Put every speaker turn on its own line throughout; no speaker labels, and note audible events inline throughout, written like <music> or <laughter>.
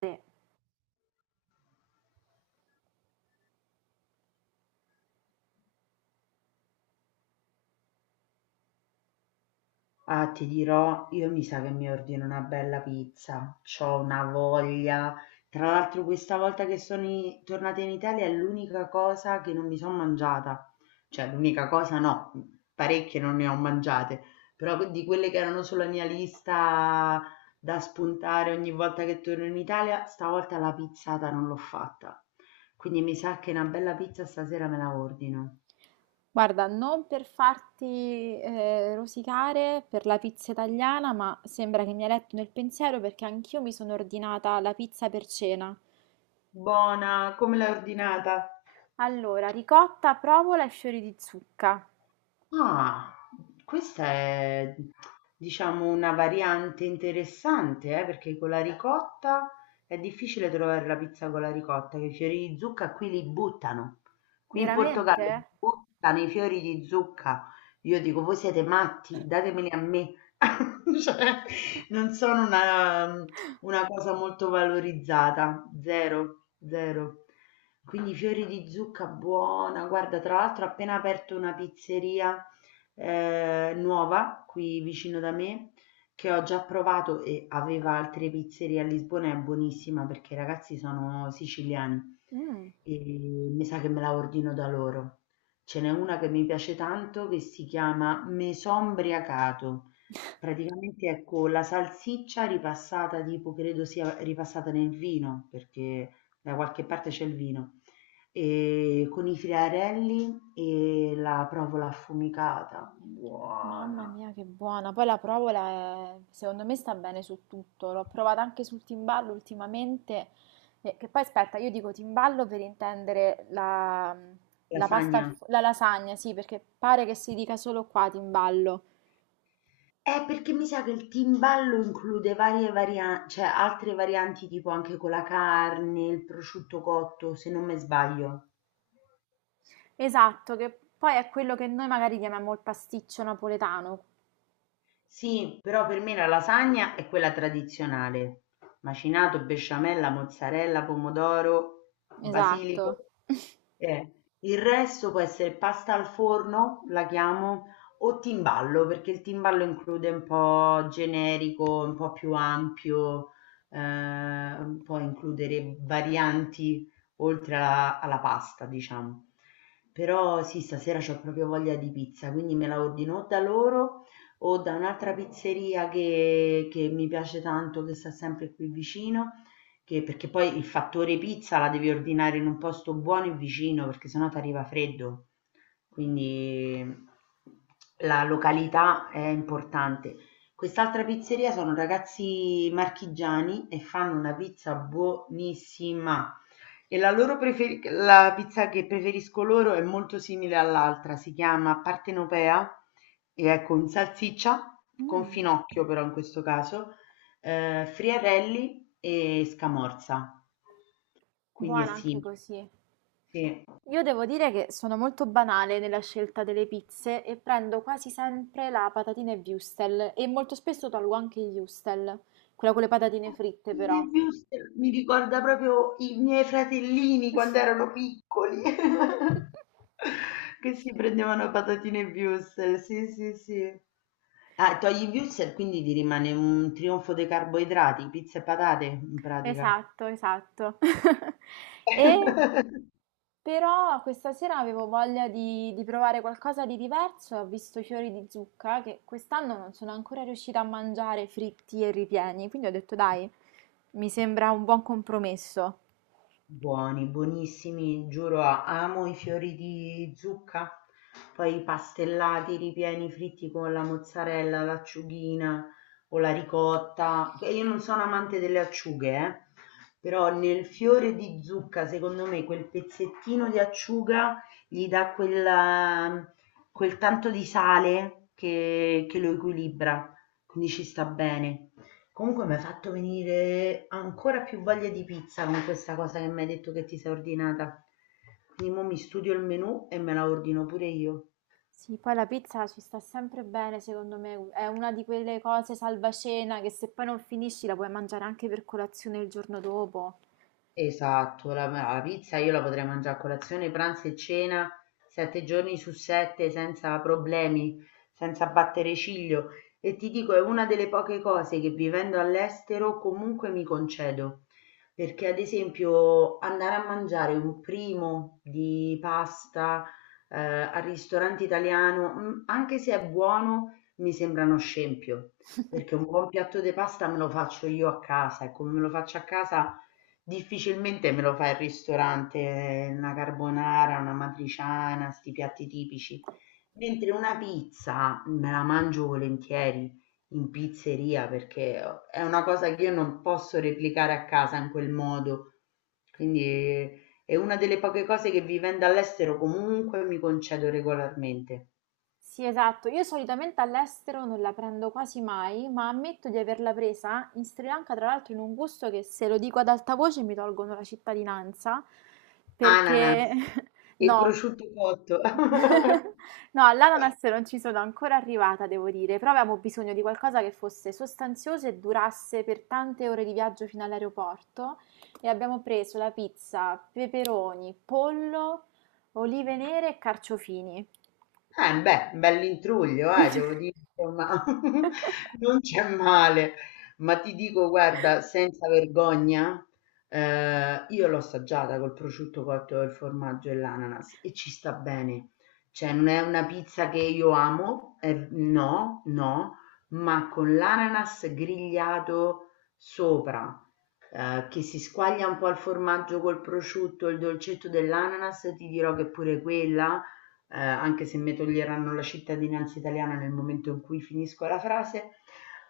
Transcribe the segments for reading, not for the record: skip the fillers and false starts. Sì.
Ah, ti dirò, io mi sa che mi ordino una bella pizza. C'ho una voglia. Tra l'altro, questa volta che tornata in Italia è l'unica cosa che non mi sono mangiata. Cioè, l'unica cosa no, parecchie non ne ho mangiate, però di quelle che erano sulla mia lista da spuntare ogni volta che torno in Italia, stavolta la pizzata non l'ho fatta. Quindi mi sa che una bella pizza stasera me la ordino.
Guarda, non per farti rosicare per la pizza italiana, ma sembra che mi hai letto nel pensiero perché anch'io mi sono ordinata la pizza per cena.
Buona, come l'hai ordinata?
Allora, ricotta, provola e fiori di zucca.
Ah, questa è diciamo una variante interessante, perché con la ricotta è difficile trovare la pizza con la ricotta, che i fiori di zucca qui li buttano. Qui in
Veramente?
Portogallo buttano i fiori di zucca. Io dico, voi siete matti, datemeli a me. <laughs> Cioè, non sono una cosa molto valorizzata, zero, zero. Quindi fiori di zucca buona, guarda, tra l'altro ho appena aperto una pizzeria nuova qui vicino da me che ho già provato e aveva altre pizzerie a Lisbona, è buonissima perché i ragazzi sono siciliani
Mm.
e mi sa che me la ordino da loro. Ce n'è una che mi piace tanto che si chiama Mesombriacato. Praticamente è con la salsiccia ripassata, tipo credo sia ripassata nel vino, perché da qualche parte c'è il vino e con i friarelli e la provola affumicata,
Mamma
buona.
mia, che buona! Poi la provola, è- secondo me, sta bene su tutto. L'ho provata anche sul timballo ultimamente. Che poi, aspetta, io dico timballo per intendere la pasta, al
Lasagna.
fo- la lasagna, sì, perché pare che si dica solo qua timballo.
Perché mi sa che il timballo include varie varianti, cioè altre varianti tipo anche con la carne, il prosciutto cotto, se non me sbaglio.
Esatto, che poi è quello che noi magari chiamiamo il pasticcio napoletano.
Sì, però per me la lasagna è quella tradizionale. Macinato, besciamella, mozzarella, pomodoro, basilico.
Esatto. <laughs>
Eh, Il resto può essere pasta al forno, la chiamo, o timballo, perché il timballo include un po' generico, un po' più ampio, eh, può includere varianti oltre alla pasta, diciamo. Però sì, stasera ho proprio voglia di pizza, quindi me la ordino o da loro o da un'altra pizzeria che mi piace tanto, che sta sempre qui vicino, perché poi il fattore pizza la devi ordinare in un posto buono e vicino, perché sennò ti arriva freddo. Quindi la località è importante. Quest'altra pizzeria sono ragazzi marchigiani e fanno una pizza buonissima. E la pizza che preferisco loro è molto simile all'altra, si chiama partenopea e è con salsiccia, con
Mm,
finocchio però in questo caso, friarelli e scamorza, quindi è
buona anche
simile.
così.
Sì.
Io devo dire che sono molto banale nella scelta delle pizze e prendo quasi sempre la patatina e wurstel e molto spesso tolgo anche il wurstel, quella con le patatine fritte
Fine
però.
Wurst mi ricorda proprio i miei fratellini quando erano piccoli, <laughs> che si prendevano patatine e Würstel, sì sì sì. Ah, togli i Würstel, quindi ti rimane un trionfo dei carboidrati, pizza e patate in pratica.
Esatto, esatto. <laughs> E
<laughs>
però questa sera avevo voglia di provare qualcosa di diverso e ho visto i fiori di zucca che quest'anno non sono ancora riuscita a mangiare fritti e ripieni, quindi ho detto dai, mi sembra un buon compromesso.
Buoni, buonissimi, giuro amo i fiori di zucca, poi i pastellati ripieni fritti con la mozzarella, l'acciugina o la ricotta. E io non sono amante delle acciughe, però nel fiore di zucca secondo me quel pezzettino di acciuga gli da quel tanto di sale che lo equilibra, quindi ci sta bene. Comunque mi hai fatto venire ancora più voglia di pizza con questa cosa che mi hai detto che ti sei ordinata. Quindi mo mi studio il menù e me la ordino pure io.
Sì, poi la pizza ci sta sempre bene, secondo me, è una di quelle cose salvacena che se poi non finisci la puoi mangiare anche per colazione il giorno dopo.
Esatto, la pizza io la potrei mangià a colazione, pranzo e cena 7 giorni su 7 senza problemi, senza battere ciglio e ti dico è una delle poche cose che vivendo all'estero comunque mi concedo. Perché ad esempio andare a mangiare un primo di pasta, al ristorante italiano, mhmm, anche se è buono, mi sembra uno scempio, perché un
<laughs>
buon piatto de pasta me lo faccio io a casa e come me lo faccio a casa difficilmente me lo fa il ristorante, una carbonara, un'amatriciana, 'sti piatti tipici, mentre una pizza me la mangio volentieri in pizzeria perché o è una cosa che io non posso replicare a casa in quel modo. Quindi è una delle poche cose che vivendo all'estero comunque mi concedo regolarmente.
Sì, esatto. Io solitamente all'estero non la prendo quasi mai, ma ammetto di averla presa in Sri Lanka, tra l'altro, in un gusto che se lo dico ad alta voce mi tolgono la cittadinanza,
Ananas
perché <laughs>
e
no.
prosciutto cotto. <laughs>
<laughs> No, all'ananas non ci sono ancora arrivata, devo dire, però avevamo bisogno di qualcosa che fosse sostanzioso e durasse per tante ore di viaggio fino all'aeroporto e abbiamo preso la pizza, peperoni, pollo, olive nere e carciofini.
Eh beh, un bell'intruglio devo dire insomma, <laughs>
<laughs>
non c'è male. Ma ti dico guarda, senza vergogna, io l'ho assaggiata col prosciutto cotto, il formaggio e l'ananas e ci sta bene. Cioè non è una pizza che io amo, no, no, ma con l'ananas grigliato sopra, che si squaglia un po' il formaggio col prosciutto, il dolcetto dell'ananas, ti dirò che pure quella anche se mi toglieranno la cittadinanza italiana nel momento in cui finisco la frase,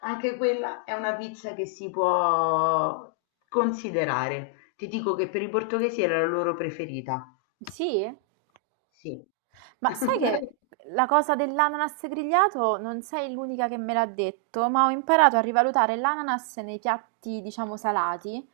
anche quella è una pizza che si può considerare. Ti dico che per i portoghesi era la loro preferita.
Sì?
Sì.
Ma sai
<laughs>
che la cosa dell'ananas grigliato non sei l'unica che me l'ha detto, ma ho imparato a rivalutare l'ananas nei piatti, diciamo, salati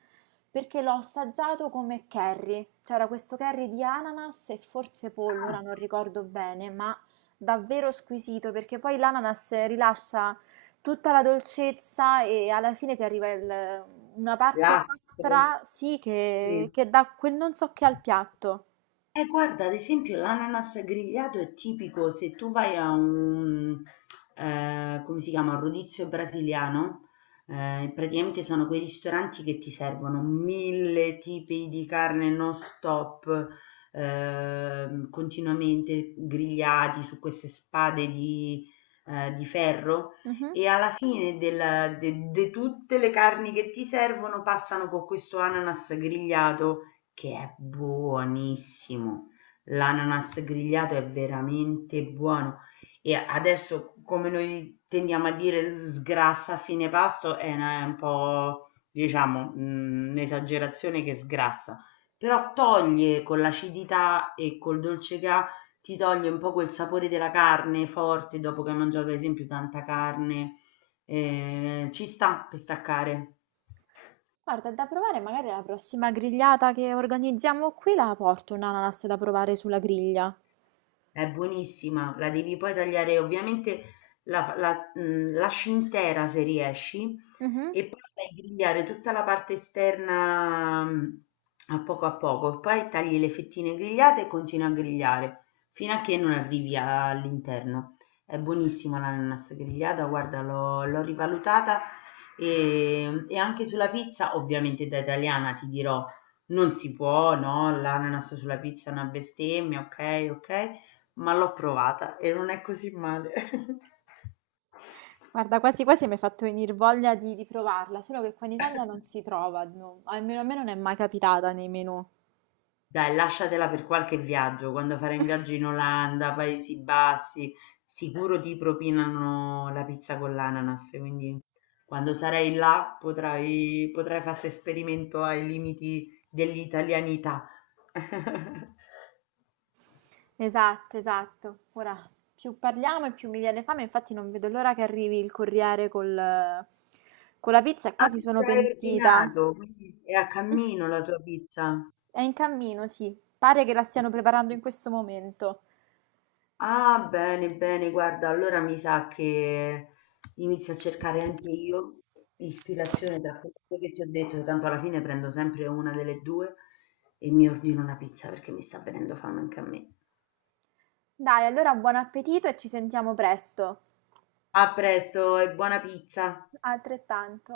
perché l'ho assaggiato come curry. C'era questo curry di ananas e forse pollo,
Ah,
ora non ricordo bene, ma davvero squisito perché poi l'ananas rilascia tutta la dolcezza e alla fine ti arriva il- una parte
lastre.
aspra, sì,
Sì.
che dà quel non so che al piatto.
E guarda, ad esempio l'ananas grigliato è tipico se tu vai a come si chiama, rodizio brasiliano, praticamente sono quei ristoranti che ti servono mille tipi di carne non stop, continuamente grigliati su queste spade di ferro
Mhm.
e alla fine del- de de tutte le carni che ti servono passano con questo ananas grigliato che è buonissimo. L'ananas grigliato è veramente buono e adesso come noi tendiamo a dire sgrassa a fine pasto è un po' diciamo un'esagerazione che sgrassa, però toglie con l'acidità e col dolce che ha, ti toglie un po' quel sapore della carne forte dopo che hai mangiato ad esempio tanta carne, eh, ci sta per staccare.
Guarda, è da provare, magari la prossima grigliata che organizziamo qui la porto un'ananas da provare sulla griglia.
È buonissima, la devi poi tagliare ovviamente la mhmm, lasci intera se riesci
Mhm.
e poi fai grigliare tutta la parte esterna, mhmm, a poco, poi tagli le fettine grigliate e continui a grigliare fino a che non arrivi all'interno. È buonissima l'ananas grigliata, guarda l'ho rivalutata, e anche sulla pizza, ovviamente da italiana ti dirò, non si può, no, l'ananas sulla pizza è una bestemmia, okay, okay, ma l'ho provata e non è così male. <laughs>
Guarda, quasi quasi mi hai fatto venire voglia di provarla, solo che qua in Italia non si trova, no, almeno a me non è mai capitata nei menù.
Dai, lasciatela per qualche viaggio, quando farai un viaggio in Olanda, Paesi Bassi, sicuro ti propinano la pizza con l'ananas, quindi quando sarai là potrai fare esperimento ai limiti dell'italianità. <laughs>
Esatto, esatto. Ora, più parliamo e più mi viene fame, infatti non vedo l'ora che arrivi il corriere con la pizza e
Ah,
quasi sono
già hai
pentita.
ordinato, quindi è a cammino la tua pizza.
È in cammino, sì, pare che la stiano preparando in questo momento.
Ah, bene, bene, guarda, allora mi sa che inizio a cercare anche io ispirazione tra quello che ti ho detto, tanto alla fine prendo sempre una delle due e mi ordino una pizza perché mi sta venendo fame anche a me.
Dai, allora buon appetito e ci sentiamo presto.
A presto e buona pizza!
Altrettanto.